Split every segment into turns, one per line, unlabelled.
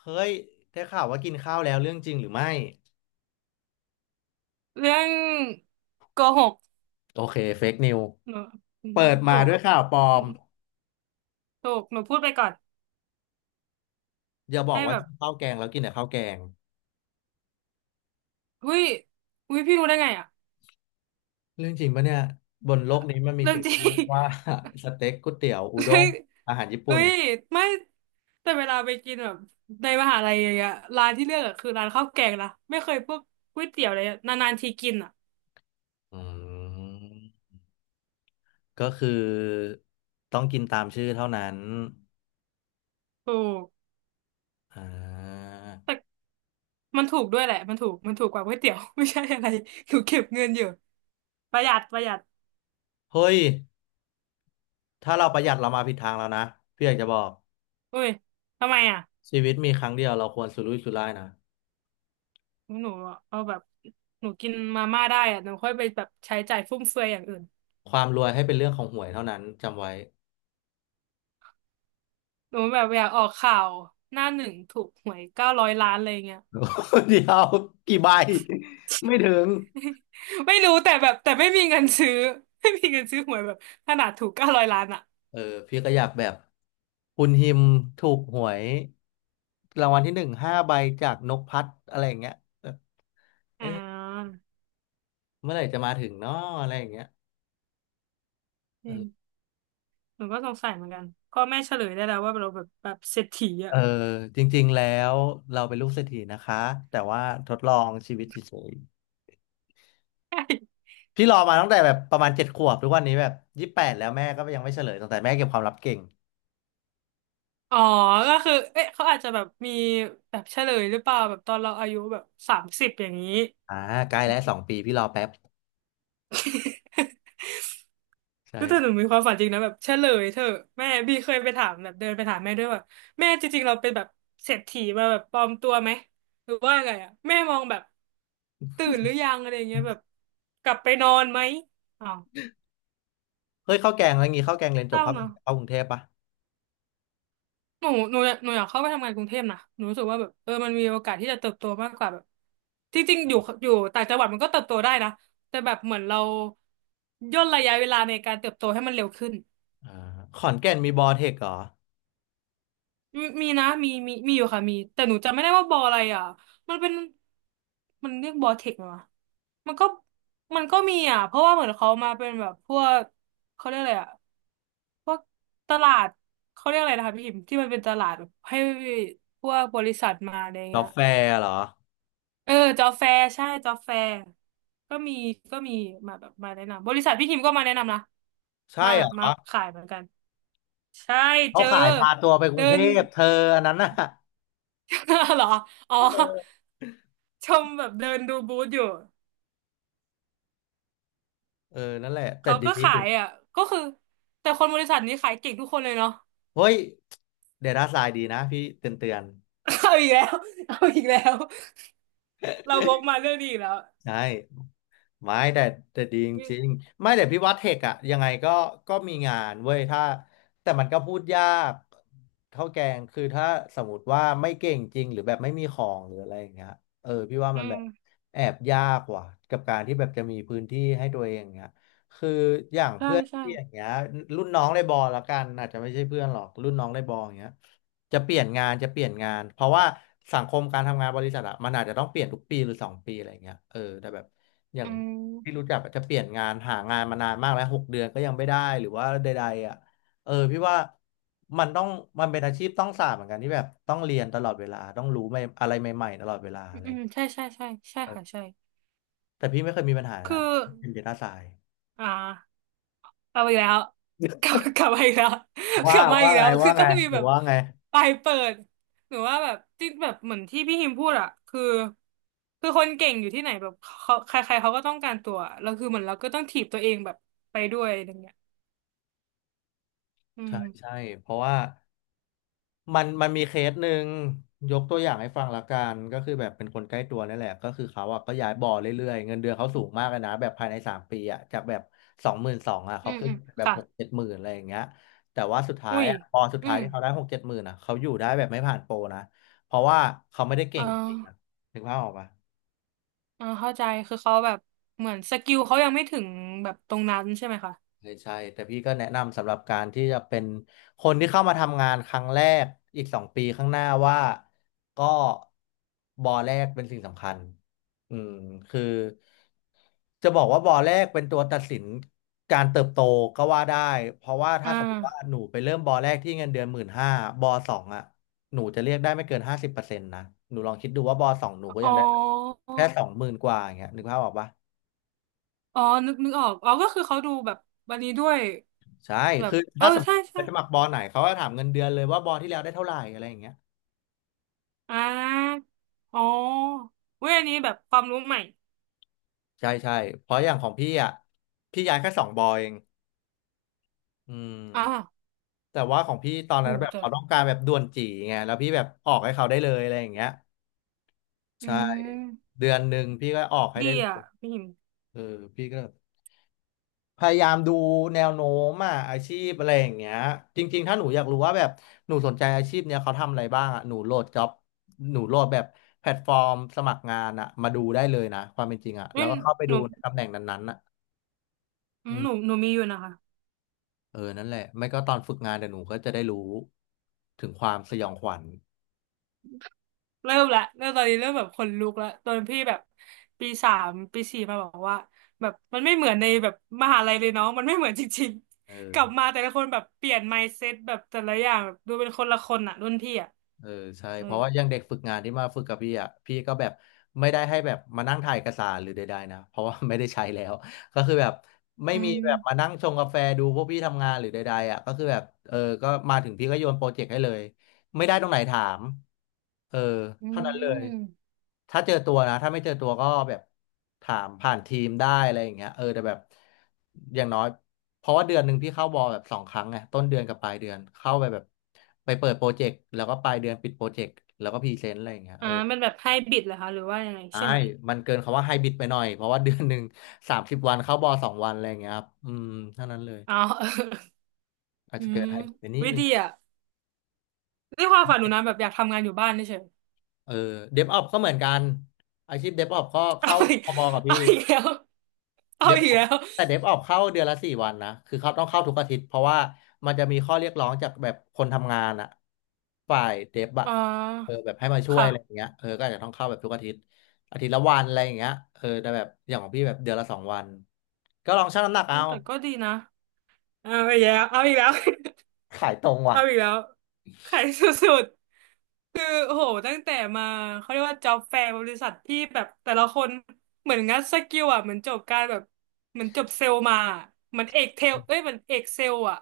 เฮ้ยได้ข่าวว่ากินข้าวแล้วเรื่องจริงหรือไม่
เรื่องโกหก
โอเคเฟกนิว
หนูอืม
เปิดมา
ถูก
ด้วยข่าวปลอ
อื
ม
มถูกหนูพูดไปก่อน
อย่าบอก
ให้
ว่า
แบ
กิ
บ
นข้าวแกงแล้วกินแต่ข้าวแกง
อุ้ยอุ้ยพี่รู้ได้ไงอะ
เรื่องจริงปะเนี่ยบนโลกนี้มันมี
เรื่อง
สิ่ง
จริ
ที่เรีย
ง
กว่า สเต็กก๋วยเตี๋ยวอุด้
เฮ้
ง
ย
อาหารญี่
เฮ้
ปุ่น
ยไม่แต่เวลาไปกินแบบในมหาลัยอย่างเงี้ยร้านที่เลือกอะคือร้านข้าวแกงนะไม่เคยพวกก๋วยเตี๋ยวเลยอะนานๆทีกินอะ
อืมก็คือต้องกินตามชื่อเท่านั้น
ถูก
อ่า
แต่มันถูกด้วยแหละมันถูกกว่าก๋วยเตี๋ยว ไม่ใช่อะไร หนูเก็บเงินอยู่ประหยัดประหยัด
เฮ้ยถ้าเราประหยัดเรามาผิดทางแล้วนะพี่อยากจะบอก
อุ้ยทำไมอะ
ชีวิตมีครั้งเดียวเราควรสุรุ่ยสุร่ายนะ
หนูเอาแบบหนูกินมาม่าได้อะหนูค่อยไปแบบใช้จ่ายฟุ่มเฟือยอย่างอื่น
ความรวยให้เป็นเรื่องของหวยเท่านั้นจำไว้
หนูแบบอยากออกข่าวหน้าหนึ่งถูกหวยเก้าร้อยล้านอะไรเงี้ย
เดียวกี่ใบไม่ถึง
ไม่รู้แต่แบบไม่มีเงินซื้อ ไม่มีเงินซื้อหวยแบบขนาดถูกเก้าร้อยล้านอ่ะ
เออพี่ก็อยากแบบคุณฮิมถูกหวยรางวัลที่ 15 ใบจากนกพัดอะไรอย่างเงี้ยแบบ
อ่
เอ๊ะ
า
เมื่อไหร่จะมาถึงเนาะอะไรอย่างเงี้ย
จ
เอ
ริง
อ
หนูก็สงสัยเหมือนกันพ่อแม่เฉลยได้แล้วว่าเราแบบเศรษฐี
เอ
อ่ะ
อจริงๆแล้วเราเป็นลูกเศรษฐีนะคะแต่ว่าทดลองชีวิตเฉยๆพี่รอมาตั้งแต่แบบประมาณ7 ขวบทุกวันนี้แบบ28แล้วแม่ก็ยังไม่เฉลยตั้งแต่แม่เก็บความลับเก่ง
อ๋อก็คือเอ๊ะเขาอาจจะแบบมีแบบเฉลยหรือเปล่าแบบตอนเราอายุแบบ30อย่างนี้
อ่าใกล้แล้วสองปีพี่รอแป๊บ ใช่
ก็แต่หนูมีความฝันจริงนะแบบเฉลยเธอะแม่บีเคยไปถามแบบเดินไปถามแม่ด้วยว่าแม่จริงๆเราเป็นแบบเศรษฐีมาแบบปลอมตัวไหมหรือว่าไงอ่ะแม่มองแบบตื่นหรือยังอะไรเงี้ยแบบกลับไปนอนไหมอ้าว
เฮ้ยข้าวแกงอะไรงี้ข้าวแกงเรียน
เศ
จบ
ร้า
ข้าวแกง
เนาะ
เข้ากรุงเทพปะ
หนูอยากเข้าไปทำงานกรุงเทพนะหนูรู้สึกว่าแบบเออมันมีโอกาสที่จะเติบโตมากกว่าแบบจริงๆอยู่ต่างจังหวัดมันก็เติบโตได้นะแต่แบบเหมือนเราย่นระยะเวลาในการเติบโตให้มันเร็วขึ้น
อ่าขอนแก่นมีบอเทคเหรอ
มีนะมีอยู่ค่ะมีแต่หนูจำไม่ได้ว่าบออะไรอ่ะมันเป็นมันเรียกบอเทคไหมวะมันก็มันก็มีอ่ะเพราะว่าเหมือนเขามาเป็นแบบพวกเขาเรียกอะไรอ่ะพวกตลาดเขาเรียกอะไรนะคะพี่พิมพ์ที่มันเป็นตลาดแบบให้พวกบริษัทมาอะไร
กา
เงี้ย
แฟเหรอ
เออจอแฟร์ใช่จอแฟร์ก็มีก็มีมาแบบมาแนะนำบริษัทพี่พิมพ์ก็มาแนะนำนะ
ใช่
มา
เห
แบ
ร
บมา
อ
ขายเหมือนกันใช่
เขา
เจอ
ขายพาตัวไปกรุ
เดิ
งเท
น
พเธออันนั้นน่ะ
เหรอ อ๋อ ชมแบบเดินดูบูธอยู่
เออนั่นแหละ แต่
เขา
ดี
ก็ขายอ่ะ ก็คือแต่คนบริษัทนี้ขายเก่งทุกคนเลยเนาะ
เฮ้ย เดต้าไซน์ดีนะพี่เตือนเตือน
เอาอีกแล้ว เอาอีกแล้ว เราวกมาเรื่องนี้อีกแล้ว
ใช่ไม่แต่ดีจ
มี
ริงๆไม่แต่พี่ว่าเทคอะยังไงก็มีงานเว้ยถ้าแต่มันก็พูดยากเท่าแกงคือถ้าสมมติว่าไม่เก่งจริงหรือแบบไม่มีของหรืออะไรอย่างเงี้ยเออพี่ว่า
อื
มันแบ
ม
บแอบยากว่ะกับการที่แบบจะมีพื้นที่ให้ตัวเองอย่างเงี้ยคืออย่าง
ใช่
เพื่อน
ใช่
พี่อย่างเงี้ยรุ่นน้องในบอละกันอาจจะไม่ใช่เพื่อนหรอกรุ่นน้องในบออย่างเงี้ย จะเปลี่ยนงานจะเปลี่ยนงานเพราะว่าสังคมการทำงานบริษัทอะมันอาจจะต้องเปลี่ยนทุกปีหรือสองปีอะไรเงี้ยเออแต่แบบอย่าง
อื
พี่รู้
ม
จักอะจะเปลี่ยนงานหางานมานานมากแล้ว6 เดือนก็ยังไม่ได้หรือว่าใดๆอะเออพี่ว่ามันต้องมันเป็นอาชีพต้องสาบเหมือนกันที่แบบต้องเรียนตลอดเวลาต้องรู้ใหม่อะไรใหม่ๆตลอดเวลา
อื
อะ
ม
ไร
อืมใช่ใช่ใช่ใช่
เอ
ค่ะ
อ
ใช่
แต่พี่ไม่เคยมีปัญหานะค
คือ
รับเป็นเดต้าไซ
อ่า กลับมาอีกแล้วกลับมาอีกแล้ว กลับมาอี
ว่า
กแล้
ไง
ว คื
ว่า
อ
ไง
ต้องมี
หรื
แบ
อ
บ
ว่าไง
ปลายเปิดหรือว่าแบบที่แบบเหมือนที่พี่ฮิมพูดอะคือคนเก่งอยู่ที่ไหนแบบเขาใครๆเขาก็ต้องการตัว แล้วคือเหมือนเราก็ต้องถีบตัวเองแบบไปด้วยอะไรเงี้ยอื
ใช่
ม
ใช่เพราะว่า มันมีเคสหนึ่งยกตัวอย่างให้ฟังละกันก็คือแบบเป็นคนใกล้ตัวนี่แหละก็คือเขาอ่ะก็ย้ายบ่อเรื่อยๆเงินเดือนเขาสูงมากเลยนะแบบภายใน3 ปีอ่ะจากแบบ22,000อ่ะ
อื
เขา
ม
ขึ้น
อืม
แบบ
ค่ะ
หกเจ็ดหมื่นอะไรอย่างเงี้ยแต่ว่าสุดท้า
อุ้
ย
ย
อ่ะพอสุด
อื
ท้าย
ม
ที่เขาได้หกเจ็ดหมื่นอ่ะเขาอยู่ได้แบบไม่ผ่านโปรนะเพราะว่าเขาไม่ได้เก่
เอ
งจริงอ่ะ
อ
ถึงภาพออกปะ
เออเข้าใจ คือเขาแบบเหมือนสกิลเขายังไม่ถึงแบบตรงนั้นใช่ไหมคะ
ใช่ใช่แต่พี่ก็แนะนำสำหรับการที่จะเป็นคนที่เข้ามาทำงานครั้งแรกอีกสองปีข้างหน้าว่าก็บอแรกเป็นสิ่งสำคัญอืมคือจะบอกว่าบอแรกเป็นตัวตัดสินการเติบโตก็ว่าได้เพราะว่าถ้า
อ่า
สมมติว่าหนูไปเริ่มบอแรกที่เงินเดือน15,000บอสองอ่ะหนูจะเรียกได้ไม่เกิน50%นะหนูลองคิดดูว่าบอสองหนูก็
อ๋อ
ยังได้แค่20,000 กว่าอย่างเงี้ยนึกภาพออกปะ
อ๋อนึกออกอ๋อก็คือเขาดูแบบวันนี้ด้วย
ใช่
แบบ
คือ
เออ
ถ้าสมม
ใช่
ติไป
ใช่
สมัครบอไหนเขาก็ถามเงินเดือนเลยว่าบอที่แล้วได้เท่าไหร่อะไรอย่างเงี้ย
อ่าอ๋อเว้ยอันนี้แบบความรู้ใหม่
ใช่ใช่เพราะอย่างของพี่อ่ะพี่ย้ายแค่สองบอเองอืม
อ่า
แต่ว่าของพี่ตอน
โห
นั้นแบบ
แต่
เขาต้องการแบบด่วนจีไงแล้วพี่แบบออกให้เขาได้เลยอะไรอย่างเงี้ย
อื
ใช่
ม
เดือนหนึ่งพี่ก็ออกให้ได้
ดี
เล
อ่ะ
ย
พี่หิม
เออพี่ก็ พยายามดูแนวโน้มอ่ะอาชีพอะไรอย่างเงี้ยจริงๆถ้าหนูอยากรู้ว่าแบบหนูสนใจอาชีพเนี้ยเขาทำอะไรบ้างอ่ะหนูโหลดจ็อบหนูโหลดแบบแพลตฟอร์มสมัครงานอ่ะมาดูได้เลยนะความเป็นจริงอ่ะแล้
นี่
วก็เข้าไป
ห
ดู
นู
ในตำแหน่งนั้นๆอ่ะ
อื
อื
ม
ม
หนูมีอยู่นะคะ
เออนั่นแหละไม่ก็ตอนฝึกงานเดี๋ยวหนูก็จะได้รู้ถึงความสยองขวัญ
เริ่มละเริ่มตอนนี้เริ่มแบบขนลุกละตอนพี่แบบปีสามปีสี่มาบอกว่าแบบมันไม่เหมือนในแบบมหาลัยเลยเนาะมันไม่เหมือนจริง
เออ
ๆกลับมาแต่ละคนแบบเปลี่ยน mindset แบบแต่ละอย่างแบบดูเป็นคนละคนอ่ะรุ่นพี่อ่ะ
เออใช่
เออ
เพราะว่าอย่างเด็กฝึกงานที่มาฝึกกับพี่อ่ะพี่ก็แบบไม่ได้ให้แบบมานั่งถ่ายเอกสารหรือใดๆนะเพราะว่าไม่ได้ใช้แล้วก็คือแบบไม่
อื
มีแบบมา
ม
นั่งชงกาแฟดูพวกพี่ทำงานหรือใดๆอ่ะก็คือแบบเออก็มาถึงพี่ก็โยนโปรเจกต์ให้เลยไม่ได้ตรงไหนถามเออ
อื
เท่านั้นเลย
ม
ถ้าเจอตัวนะถ้าไม่เจอตัวก็แบบถามผ่านทีมได้อะไรอย่างเงี้ยเออแต่แบบอย่างน้อยเพราะว่าเดือนหนึ่งพี่เข้าบอลแบบ2 ครั้งไงต้นเดือนกับปลายเดือนเข้าไปแบบไปเปิดโปรเจกต์แล้วก็ปลายเดือนปิดโปรเจกต์แล้วก็พรีเซนต์อะไรอย่างเงี้ย
อ่า
เออ
มันแบบไฮบริดเหรอคะหรือว่ายังไง
ใช่
ใช่ไหม
มันเกินคำว่าไฮบริดไปหน่อยเพราะว่าเดือนหนึ่ง 30 วันเข้าบอลสองวันอะไรอย่างเงี้ยครับอืมเท่านั้นเลย
อ๋อเออ
อา จ
อื
จะเกิด
ม
ไฮบริดไปนิด
วิ
นึง
ธีอ่ะนี่ความฝันหนูนะแบบอยากทำงานอยู่บ้านเฉย
เออเดฟออก็เหมือนกันอาชีพเดฟออปก็
ๆ เอา
เข้า
อีก
พบกับ
เอา
พี่
อีกแล้วเอา
เดฟ
อีกแล้ว
แต่เดฟออกเข้าเดือนละ4 วันนะคือเขาต้องเข้าทุกอาทิตย์เพราะว่ามันจะมีข้อเรียกร้องจากแบบคนทำงานอะฝ่ายเดฟอะ
อ่
เออ
า
แบบให้มาช่วยอะไรอย่า
ค่ะ
งเงี้ยเออก็อาจจะต้องเข้าแบบทุกอาทิตย์อาทิตย์ละวันอะไรอย่างเงี้ยเออแต่แบบอย่างของพี่แบบเดือนละสองวันก็ลองชั่งน้ำหนัก
เฮ้
เอา
ยแต่ก็ดีนะเอาอีกแล้วเอาอีกแล้ว
ขายตรง ว่ะ
เอาอีกแล้วขายสุดๆคือโอ้โหตั้งแต่มาเขาเรียกว่าจ็อบแฟร์บริษัทที่แบบแต่ละคนเหมือนงัดสกิลอ่ะเหมือนจบการแบบเหมือนจบเซลล์มาอะเหมือนเอกเทลเอ้ยเหมือนเอกเซลล์อ่ะ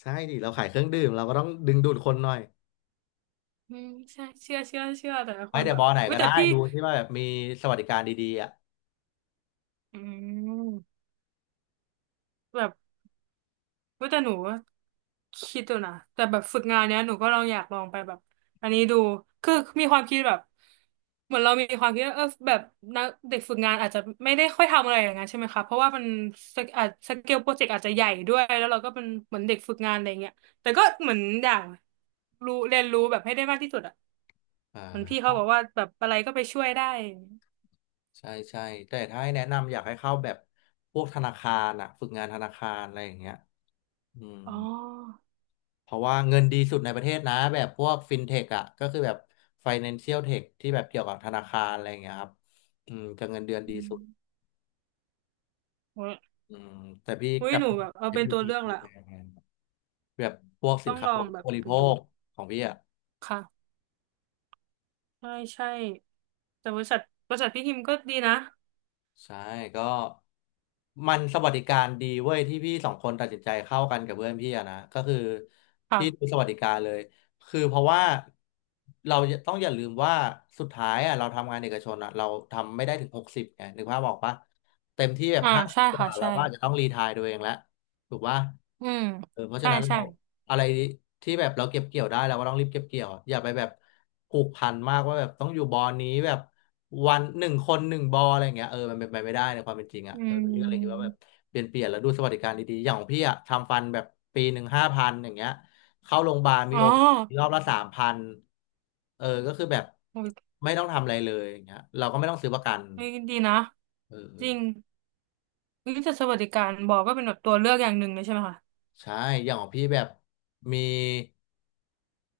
ใช่ดิเราขายเครื่องดื่มเราก็ต้องดึงดูดคนหน่อย
อืมใช่เชื่อเชื่อแต่ละ
ไป
คน
เด
แบ
อะบ
บ
อไหน
อุ้ย
ก็
แต่
ได้
พี่
ดูที่ว่าแบบมีสวัสดิการดีๆอ่ะ
อืม แบบเว้ยแต่หนูคิดดูนะแต่แบบฝึกงานเนี้ยหนูก็ลองอยากลองไปแบบอันนี้ดูคือมีความคิดแบบเหมือนเรามีความคิดว่าเออแบบนักเด็กฝึกงานอาจจะไม่ได้ค่อยทำอะไรอย่างนั้นใช่ไหมคะเพราะว่ามันสเกอาจสเกลโปรเจกต์อาจจะใหญ่ด้วยแล้วเราก็เป็นเหมือนเด็กฝึกงานอะไรเงี้ยแต่ก็เหมือนอยากรู้เรียนรู้แบบให้ได้มากที่สุดอ่ะ
อ่
เหมือนพี่เขา
า
บอกว่าแบบอะไรก็ไปช่วยได้
ใช่ใช่แต่ถ้าให้แนะนำอยากให้เข้าแบบพวกธนาคารอะฝึกงานธนาคารอะไรอย่างเงี้ยอืม
อ๋อ
เพราะว่าเงินดีสุดในประเทศนะแบบพวกฟินเทคอะก็คือแบบ Financial Tech ที่แบบเกี่ยวกับธนาคารอะไรอย่างเงี้ยครับอืมจะเงินเดือนดี
อื
สุด
มโอ้ย
อืมแต่พี่
อุ๊ย
กับ
หนูแบบเอาเป็นตัว
FMP
เลือกละ
ไปทำงนแบบพวกสิ
ต้
น
อง
ค้า
ลอ
อุ
ง
ป
แบ
โภค
บ
บริ
ไป
โภ
ดู
คของพี่อะ
ค่ะ ใช่ใช่แต่บริษัทพี่ฮิมก็ดีนะ
ใช่ก็มันสวัสดิการดีเว้ยที่พี่สองคนตัดสินใจเข้ากันกับเพื่อนพี่อะนะก็คือ
ค่ะ
พี่ดูสวัสดิการเลยคือเพราะว่าเราต้องอย่าลืมว่าสุดท้ายอะเราทำงานเอกชนอะเราทำไม่ได้ถึง60ไงนึกภาพออกปะเต็มที่แบบ
อ่า
50
ใช่
ก
ค่ะ
ว่าเรา
ใช่
ก็อาจจะต้องรีไทร์ตัวเองแล้ว ถูกว่า
อืม
เออเพราะฉะ
ใช่
นั้น
ใช่
เราอะไรที่แบบเราเก็บเกี่ยวได้เราก็ต้องรีบเก็บเกี่ยวอะอย่าไปแบบผูกพันมากว่าแบบต้องอยู่บอลนี้แบบวันหนึ่งคนหนึ่งบอลอะไรอย่างเงี้ยเออมันเป็นไปไม่ได้ในความเป็นจริงอ่ะ
อื
เออพี่ก็เลยคิดว่า
ม
แบบเปลี่ยนเปลี่ยนแล้วดูสวัสดิการดีๆอย่างของพี่อ่ะทำฟันแบบปีหนึ่ง5,000อย่างเงี้ยเข้าโรงพยาบาลมี
อ๋อ
โอรอบละ3,000เออก็คือแบบ
โอ้ย
ไม่ต้องทำอะไรเลยอย่างเงี้ยเราก็ไม่ต้องซื้อประกัน
เฮ้ยดีนะ
เอ
จ
อ
ริงวิทยสวัสดิการบอกก็เป็นแบบตัวเลือกอย่างหนึ่งเลยใช่ไหมคะ
ใช่อย่างของพี่แบบมี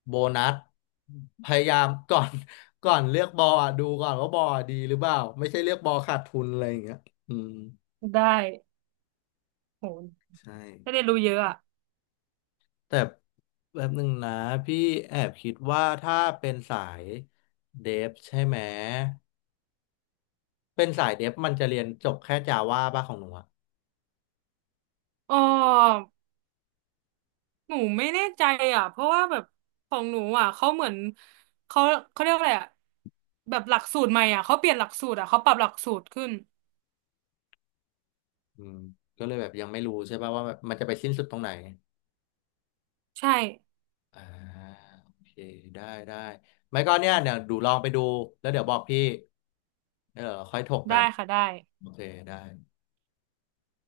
โบนัสพยายาม ก่อน ก่อนเลือกบอลอะดูก่อนว่าบอลอะดีหรือเปล่าไม่ใช่เลือกบอลขาดทุนอะไรอย่างเงี้ยอืม
ได้โห
ใช่
ได้เรียนรู้เยอะอ่ะ
แต่แบบหนึ่งนะพี่แอบคิดว่าถ้าเป็นสายเดฟใช่ไหมเป็นสายเดฟมันจะเรียนจบแค่จาว่าป่ะของหนูอะ
อ๋อหนูไม่แน่ใจอ่ะเพราะว่าแบบของหนูอ่ะเขาเหมือนเขาเขาเรียกว่าอะไรอ่ะแบบหลักสูตรใหม่อ่ะเขาเปลี่ยนหลักสูตรอ่ะเขาปรับหลักสูตรขึ้น
อืมก็เลยแบบยังไม่รู้ใช่ป่ะว่าแบบมันจะไปสิ้นสุดตรงไหน
ใช่
อ่าโอเคได้ได้ไม่ก็เนี่ยเดี๋ยวดูลองไปดูแล้วเดี๋ยวบอกพี่เดีวค่อยถกกั
ได้
น
ค่ะได้
โอเคได้